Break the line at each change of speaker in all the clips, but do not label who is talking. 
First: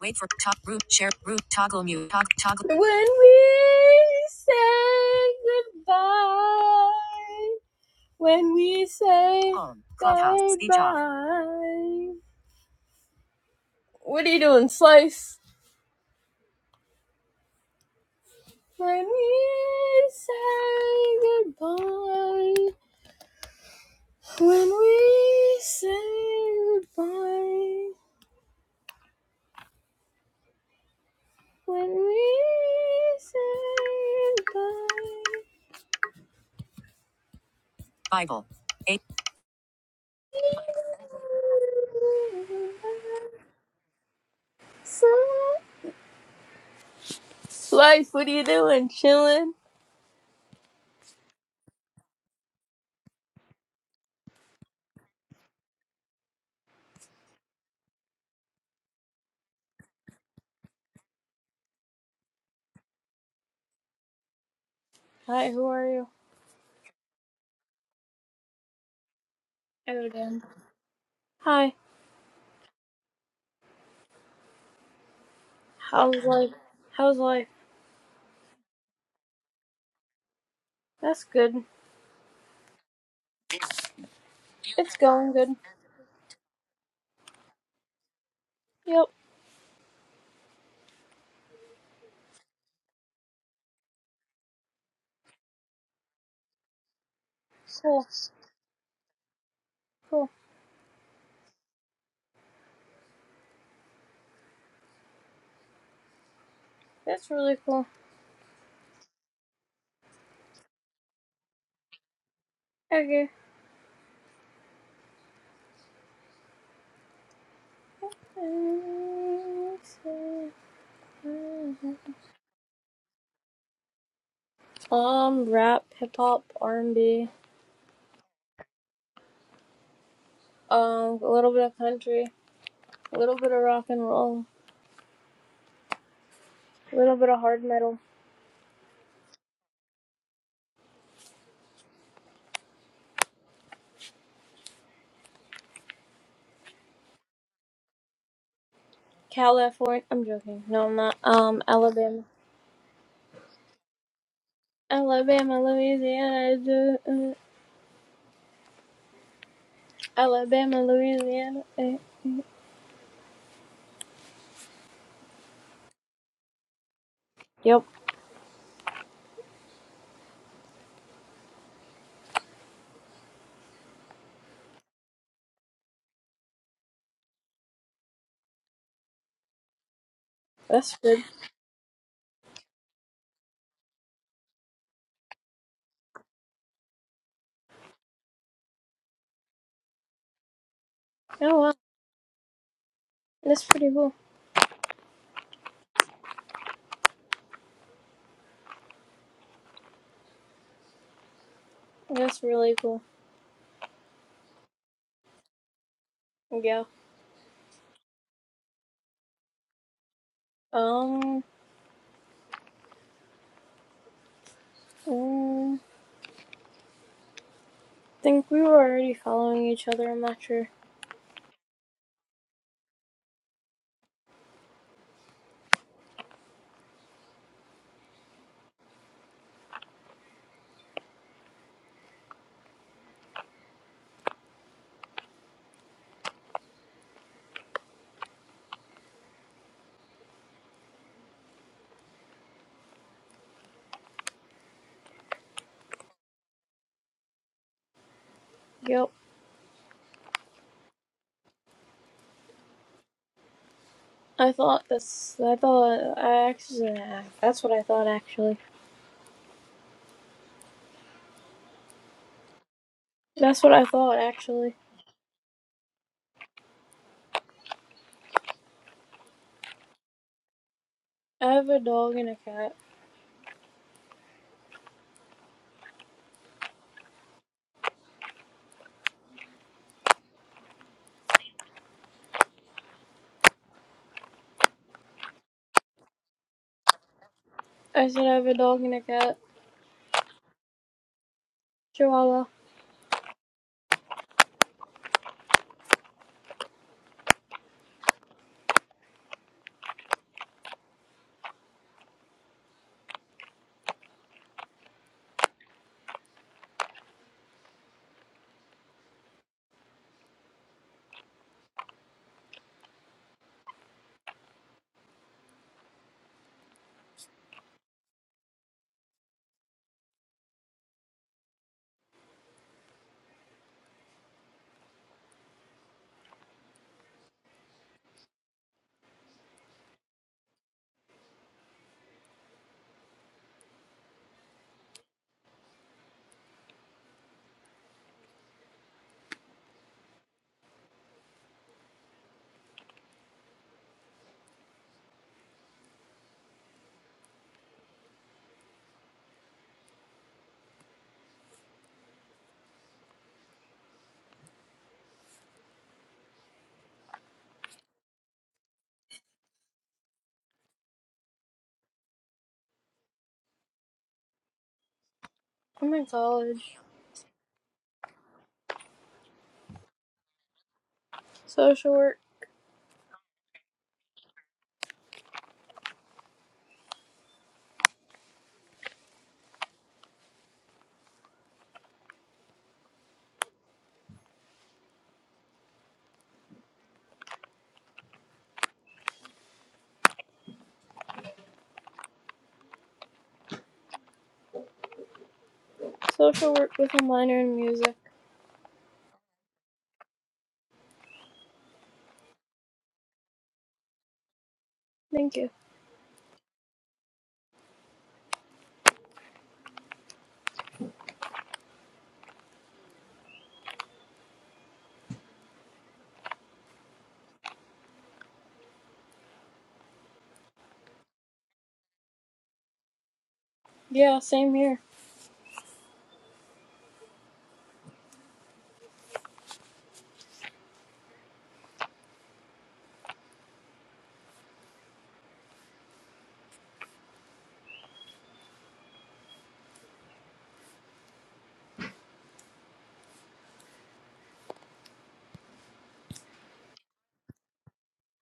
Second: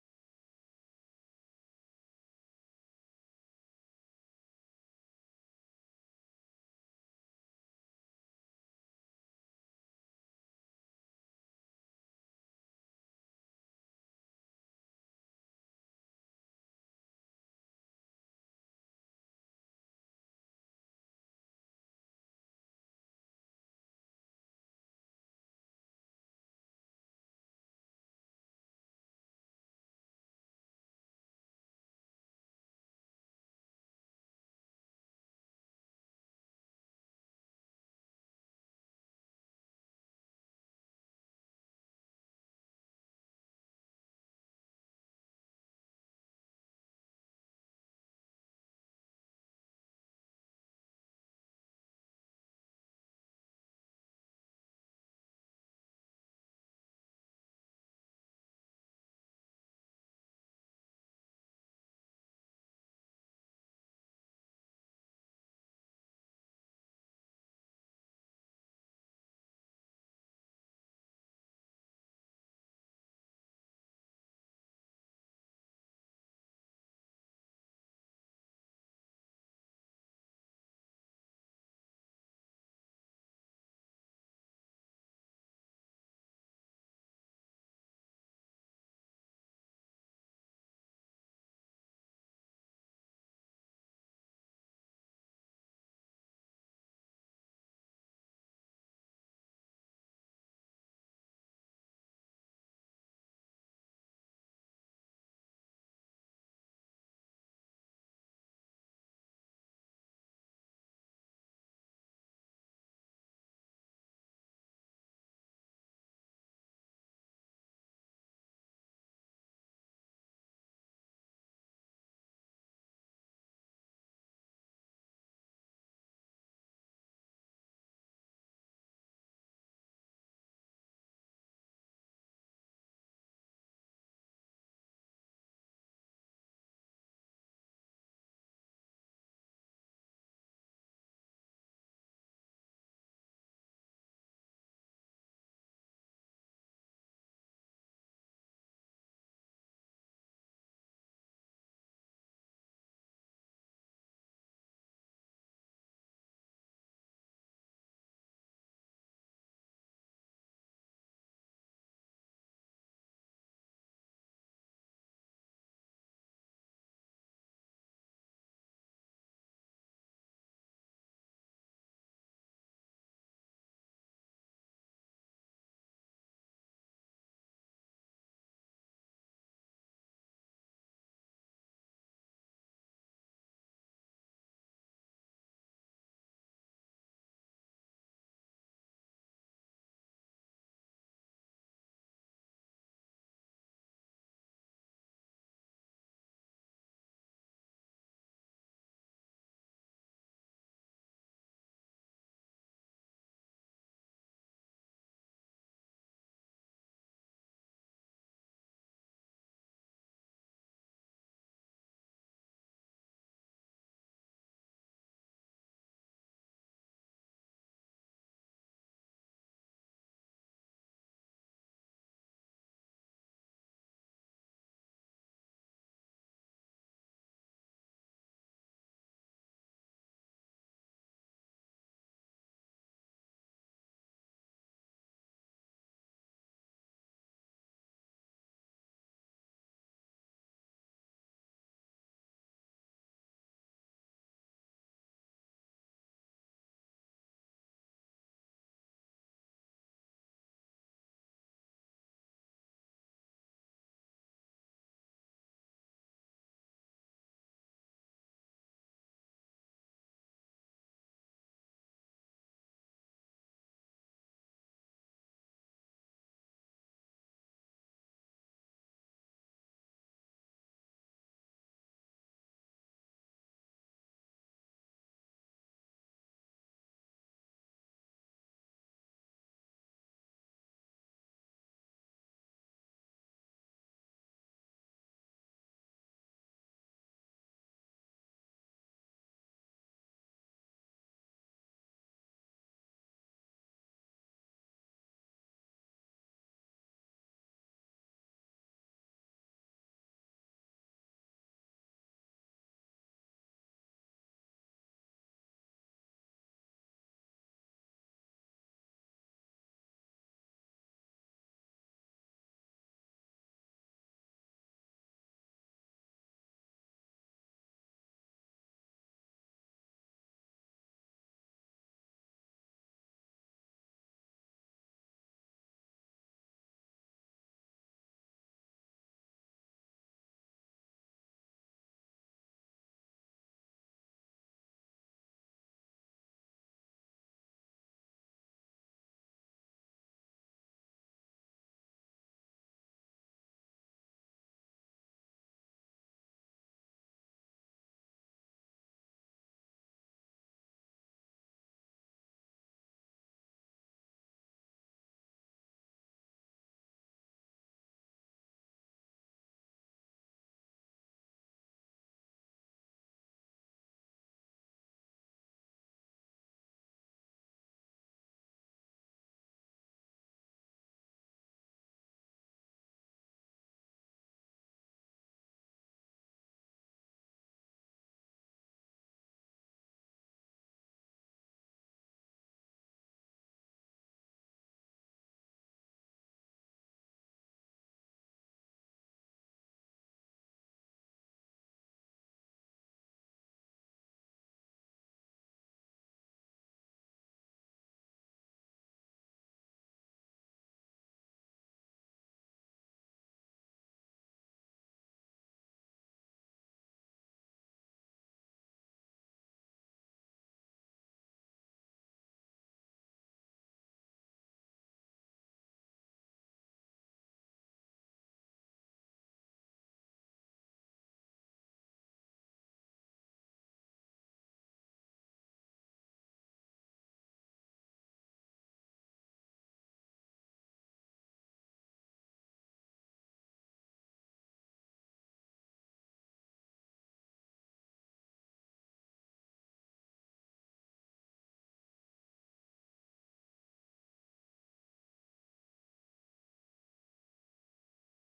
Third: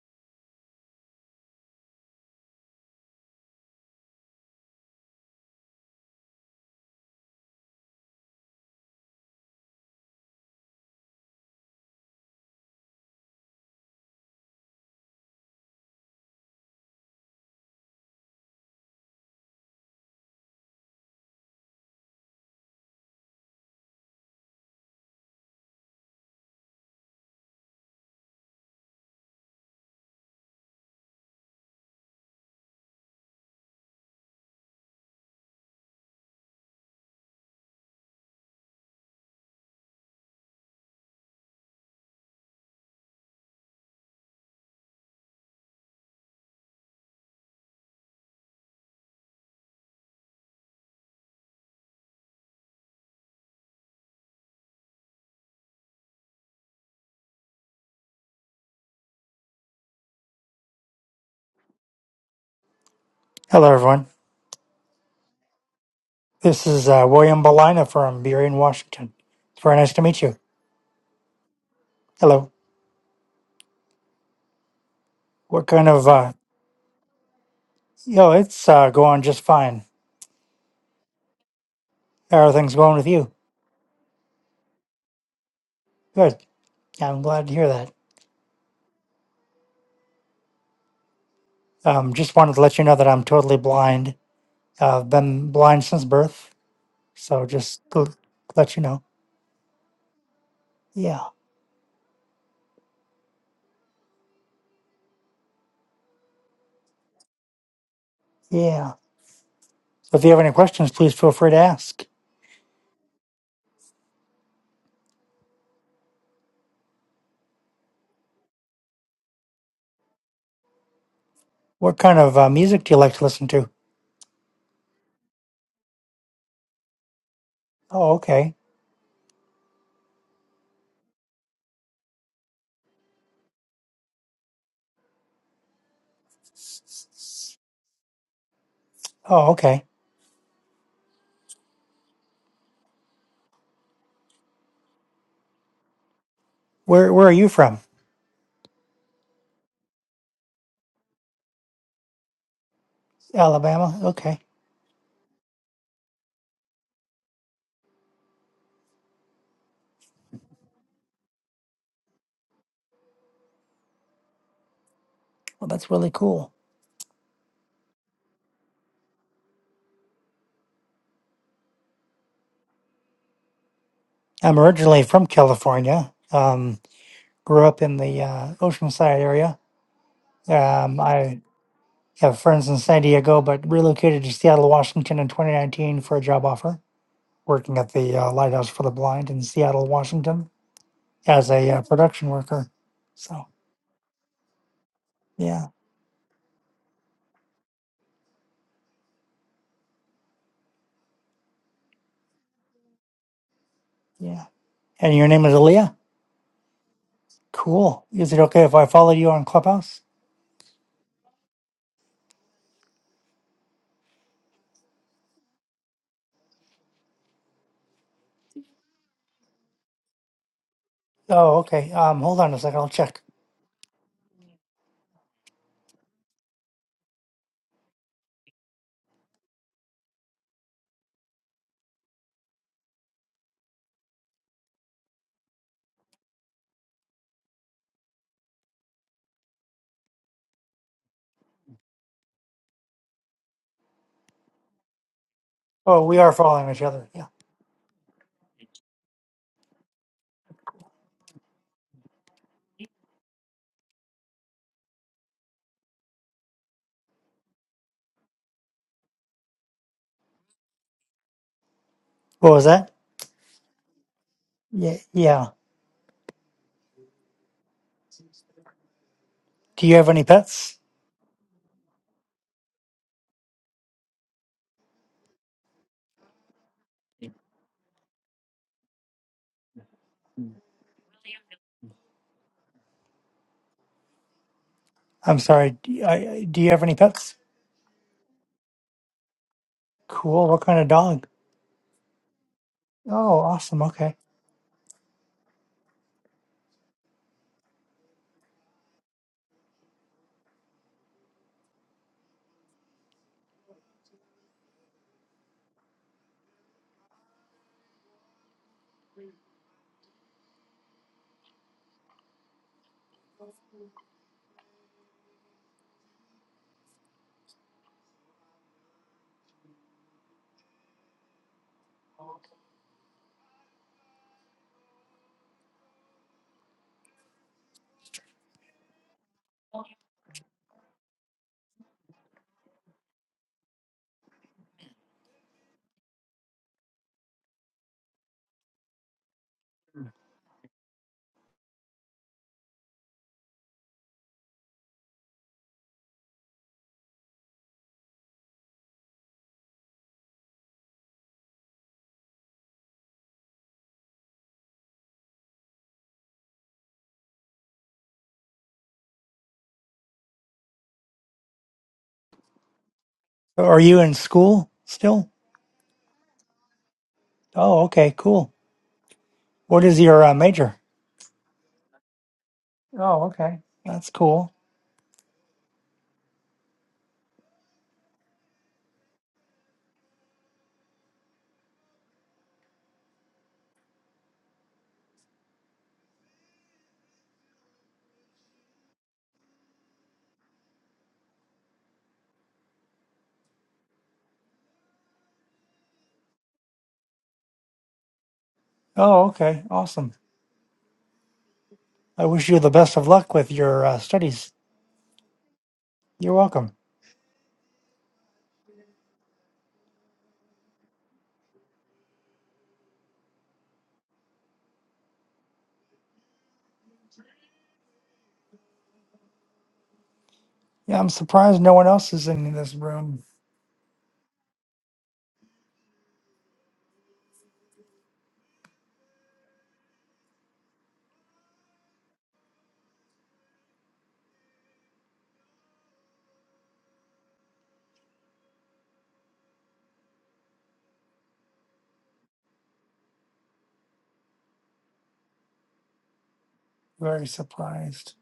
wait for top root share root toggle mute toggle toggle. When we say goodbye, when we say Home, goodbye. What are you doing, Slice? When we say goodbye, when we say goodbye, when we say goodbye. Bible. eight Life, what are you doing? Chilling?
Hello, everyone.
Hi, who are you?
This is uh, William Balina from Burien, Washington. It's very nice to
Hello,
meet you.
Dan. Hi.
Hello. What kind of,
How's
uh,
life? How's life?
yo, it's uh, going just fine.
That's good.
How are things going with you?
It's going good.
Good. Yeah, I'm glad to hear that.
Yep.
Um, just wanted to let you know that I'm totally blind. Uh, I've been blind since birth. So just
Cool.
to let you know.
Cool.
Yeah.
That's really cool.
Yeah. So if you have any questions, please feel free to ask.
Okay.
What kind of uh, music do you like to listen to?
Um, rap, hip hop, R and B.
Oh, okay.
Um, a little bit of country, a little bit of rock and roll, a little bit of hard metal.
Oh, okay. Where, where are you from?
California. I'm joking. No, I'm not. Um, Alabama.
Alabama. Okay.
Alabama, Louisiana, uh, Alabama, Louisiana. eh.
Well, that's really cool.
Yep,
I'm originally from California. Um, grew up in the uh, Oceanside area.
that's
Um,
good.
I have friends in San Diego, but relocated to Seattle, Washington in 2019 for a job offer, working at the uh, Lighthouse for the Blind in Seattle, Washington as
Oh
a
wow,
uh, production worker. So,
that's pretty cool.
yeah,
That's really cool.
yeah. And your name is Aaliyah?
Yeah.
Cool. Is it okay if I follow you on Clubhouse?
Um, mm, think we were already following each other. I'm not sure.
Oh, okay. Um, hold on a second. I'll check. Oh, we are following each other. Yeah.
Yep. I thought that's. I thought I actually. That's what I thought actually.
What was that?
That's what I thought actually.
Yeah. Yeah. Do you have any pets?
I have a dog and a cat.
I'm sorry. d- I- Do you have any pets?
I said I have a dog and a cat.
Cool. What kind of dog?
Chihuahua.
Oh, awesome. Okay. So Are you in school still?
I'm in college.
Oh, okay. Cool. What is your uh, major?
Social work.
Oh, okay. That's cool.
Social work with a minor in music.
Oh, okay. Awesome. I wish you the best of luck with your uh, studies.
Thank you.
You're welcome. Yeah, I'm surprised no one else is in this room.
Yeah, same here.
Very surprised.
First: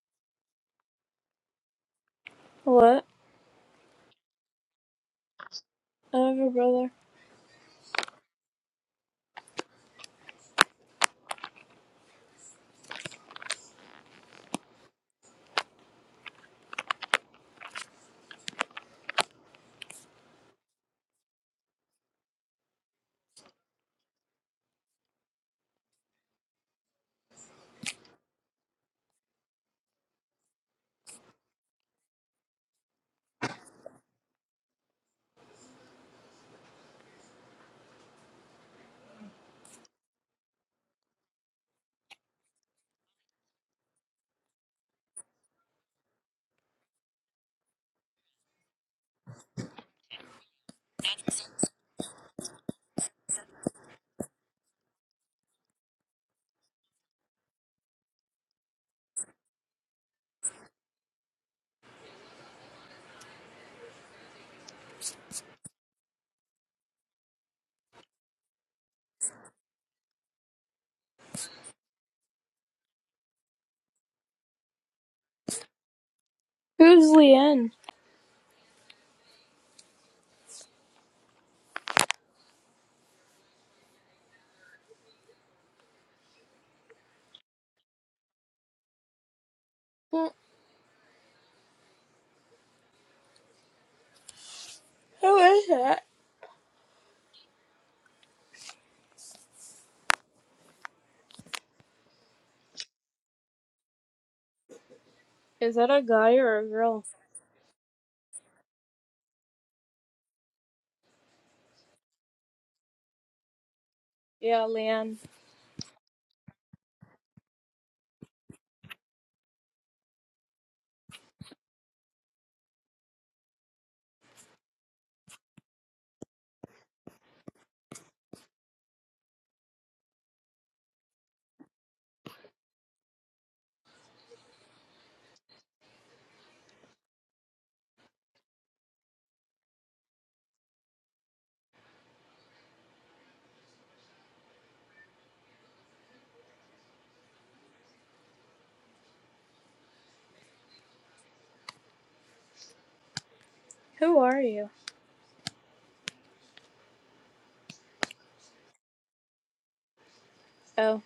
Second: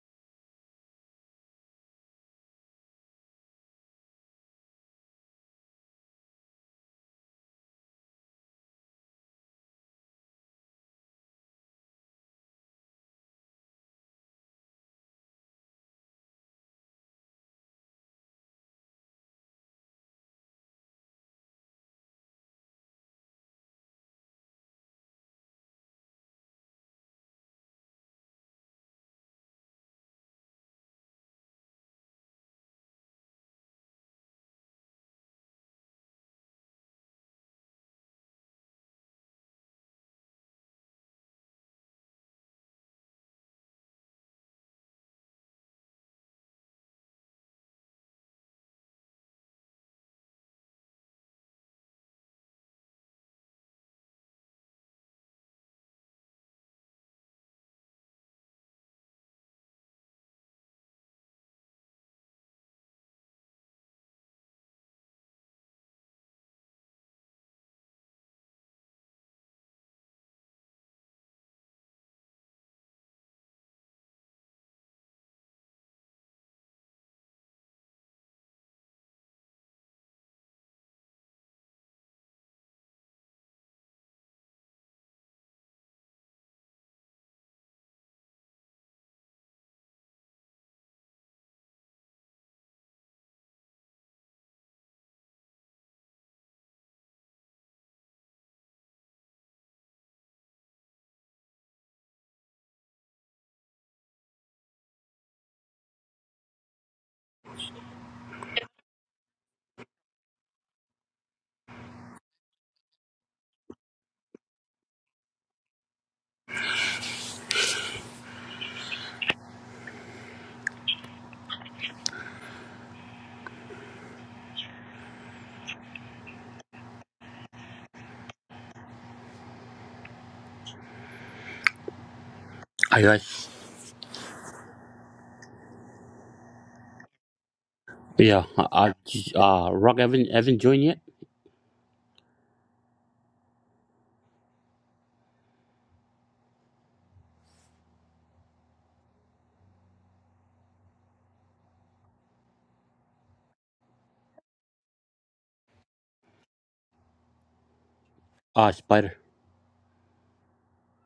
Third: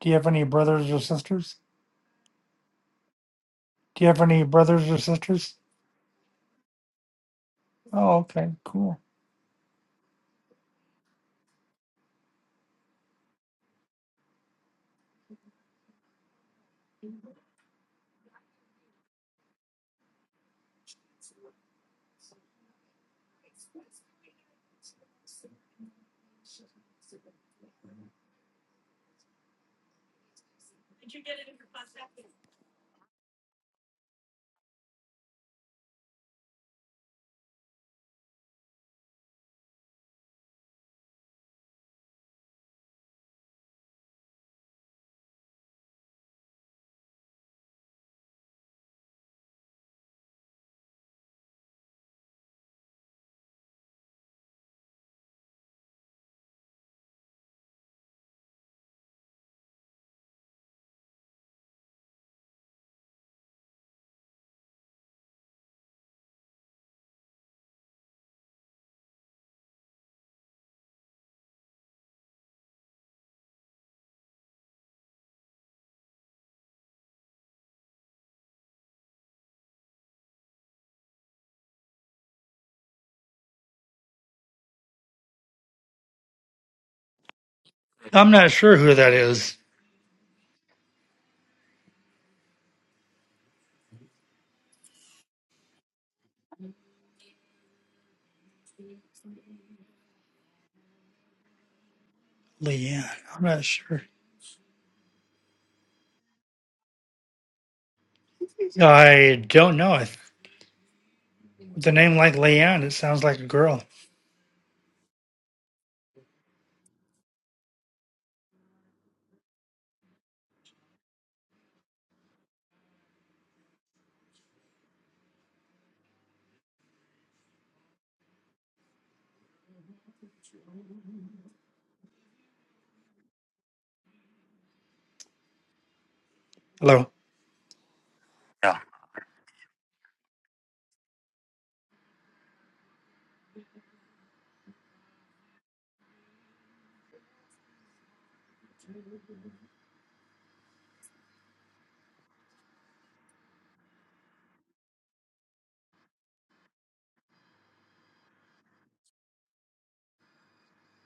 Do you have any brothers or sisters?
What?
Do you have any brothers or sisters?
I have a brother.
Oh, okay. Cool.
Who's Leanne?
I'm not sure who that is,
Hmm, Who is that?
Leanne. I'm not sure.
Is that a guy or a girl?
I don't know. I th- The name like Leanne, it sounds like a girl.
Yeah, Leanne.
Hi guys.
Hello.
Yeah, uh, uh, uh, Rock, haven't haven't joined yet.
Who are you?
Ah, Spider.
Oh,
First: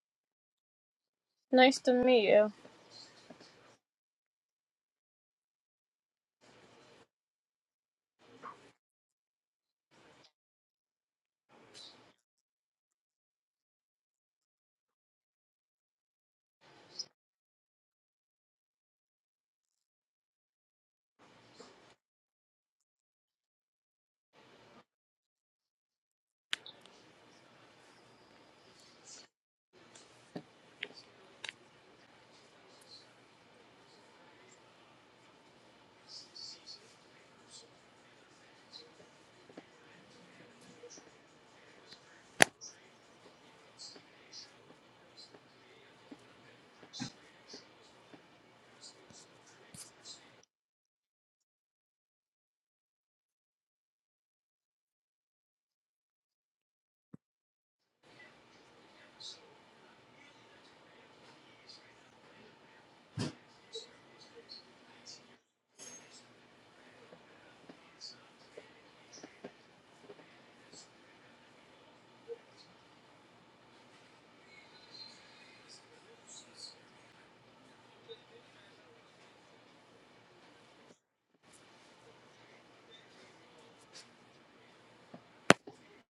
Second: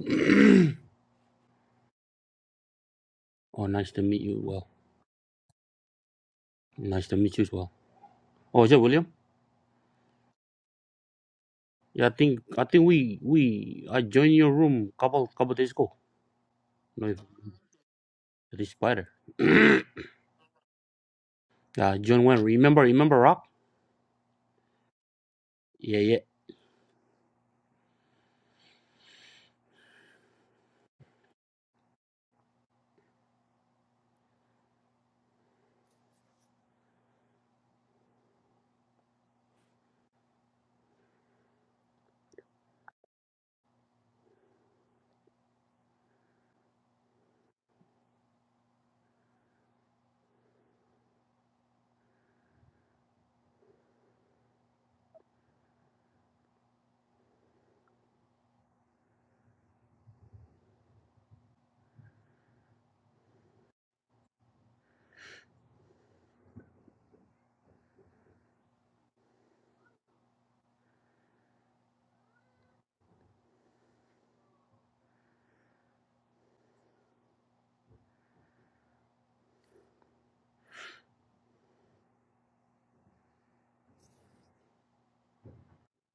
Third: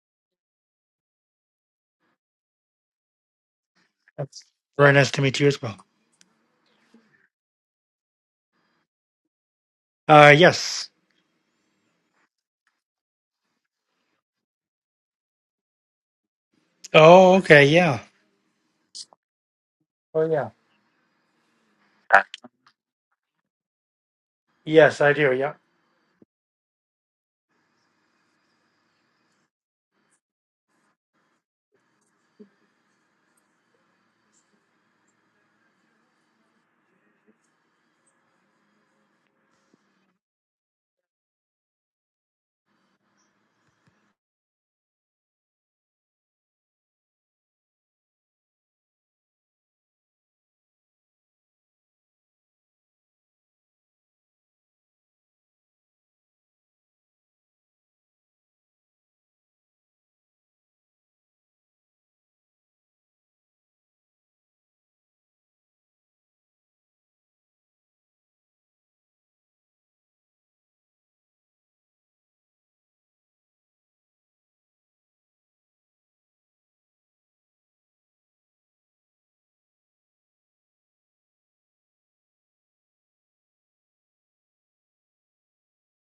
nice to meet you.
oh, nice to meet
That's
you. Well,
very nice to meet you as well.
nice to meet you as well. Oh, is that William?
Uh yes.
Yeah, I think I think we we I joined your room couple couple days ago. No, it
Oh, okay, yeah.
is Spider.
Oh yeah.
Uh, John Wayne. Remember remember Rock?
Yes, I do. Yeah.
Yeah, Yeah,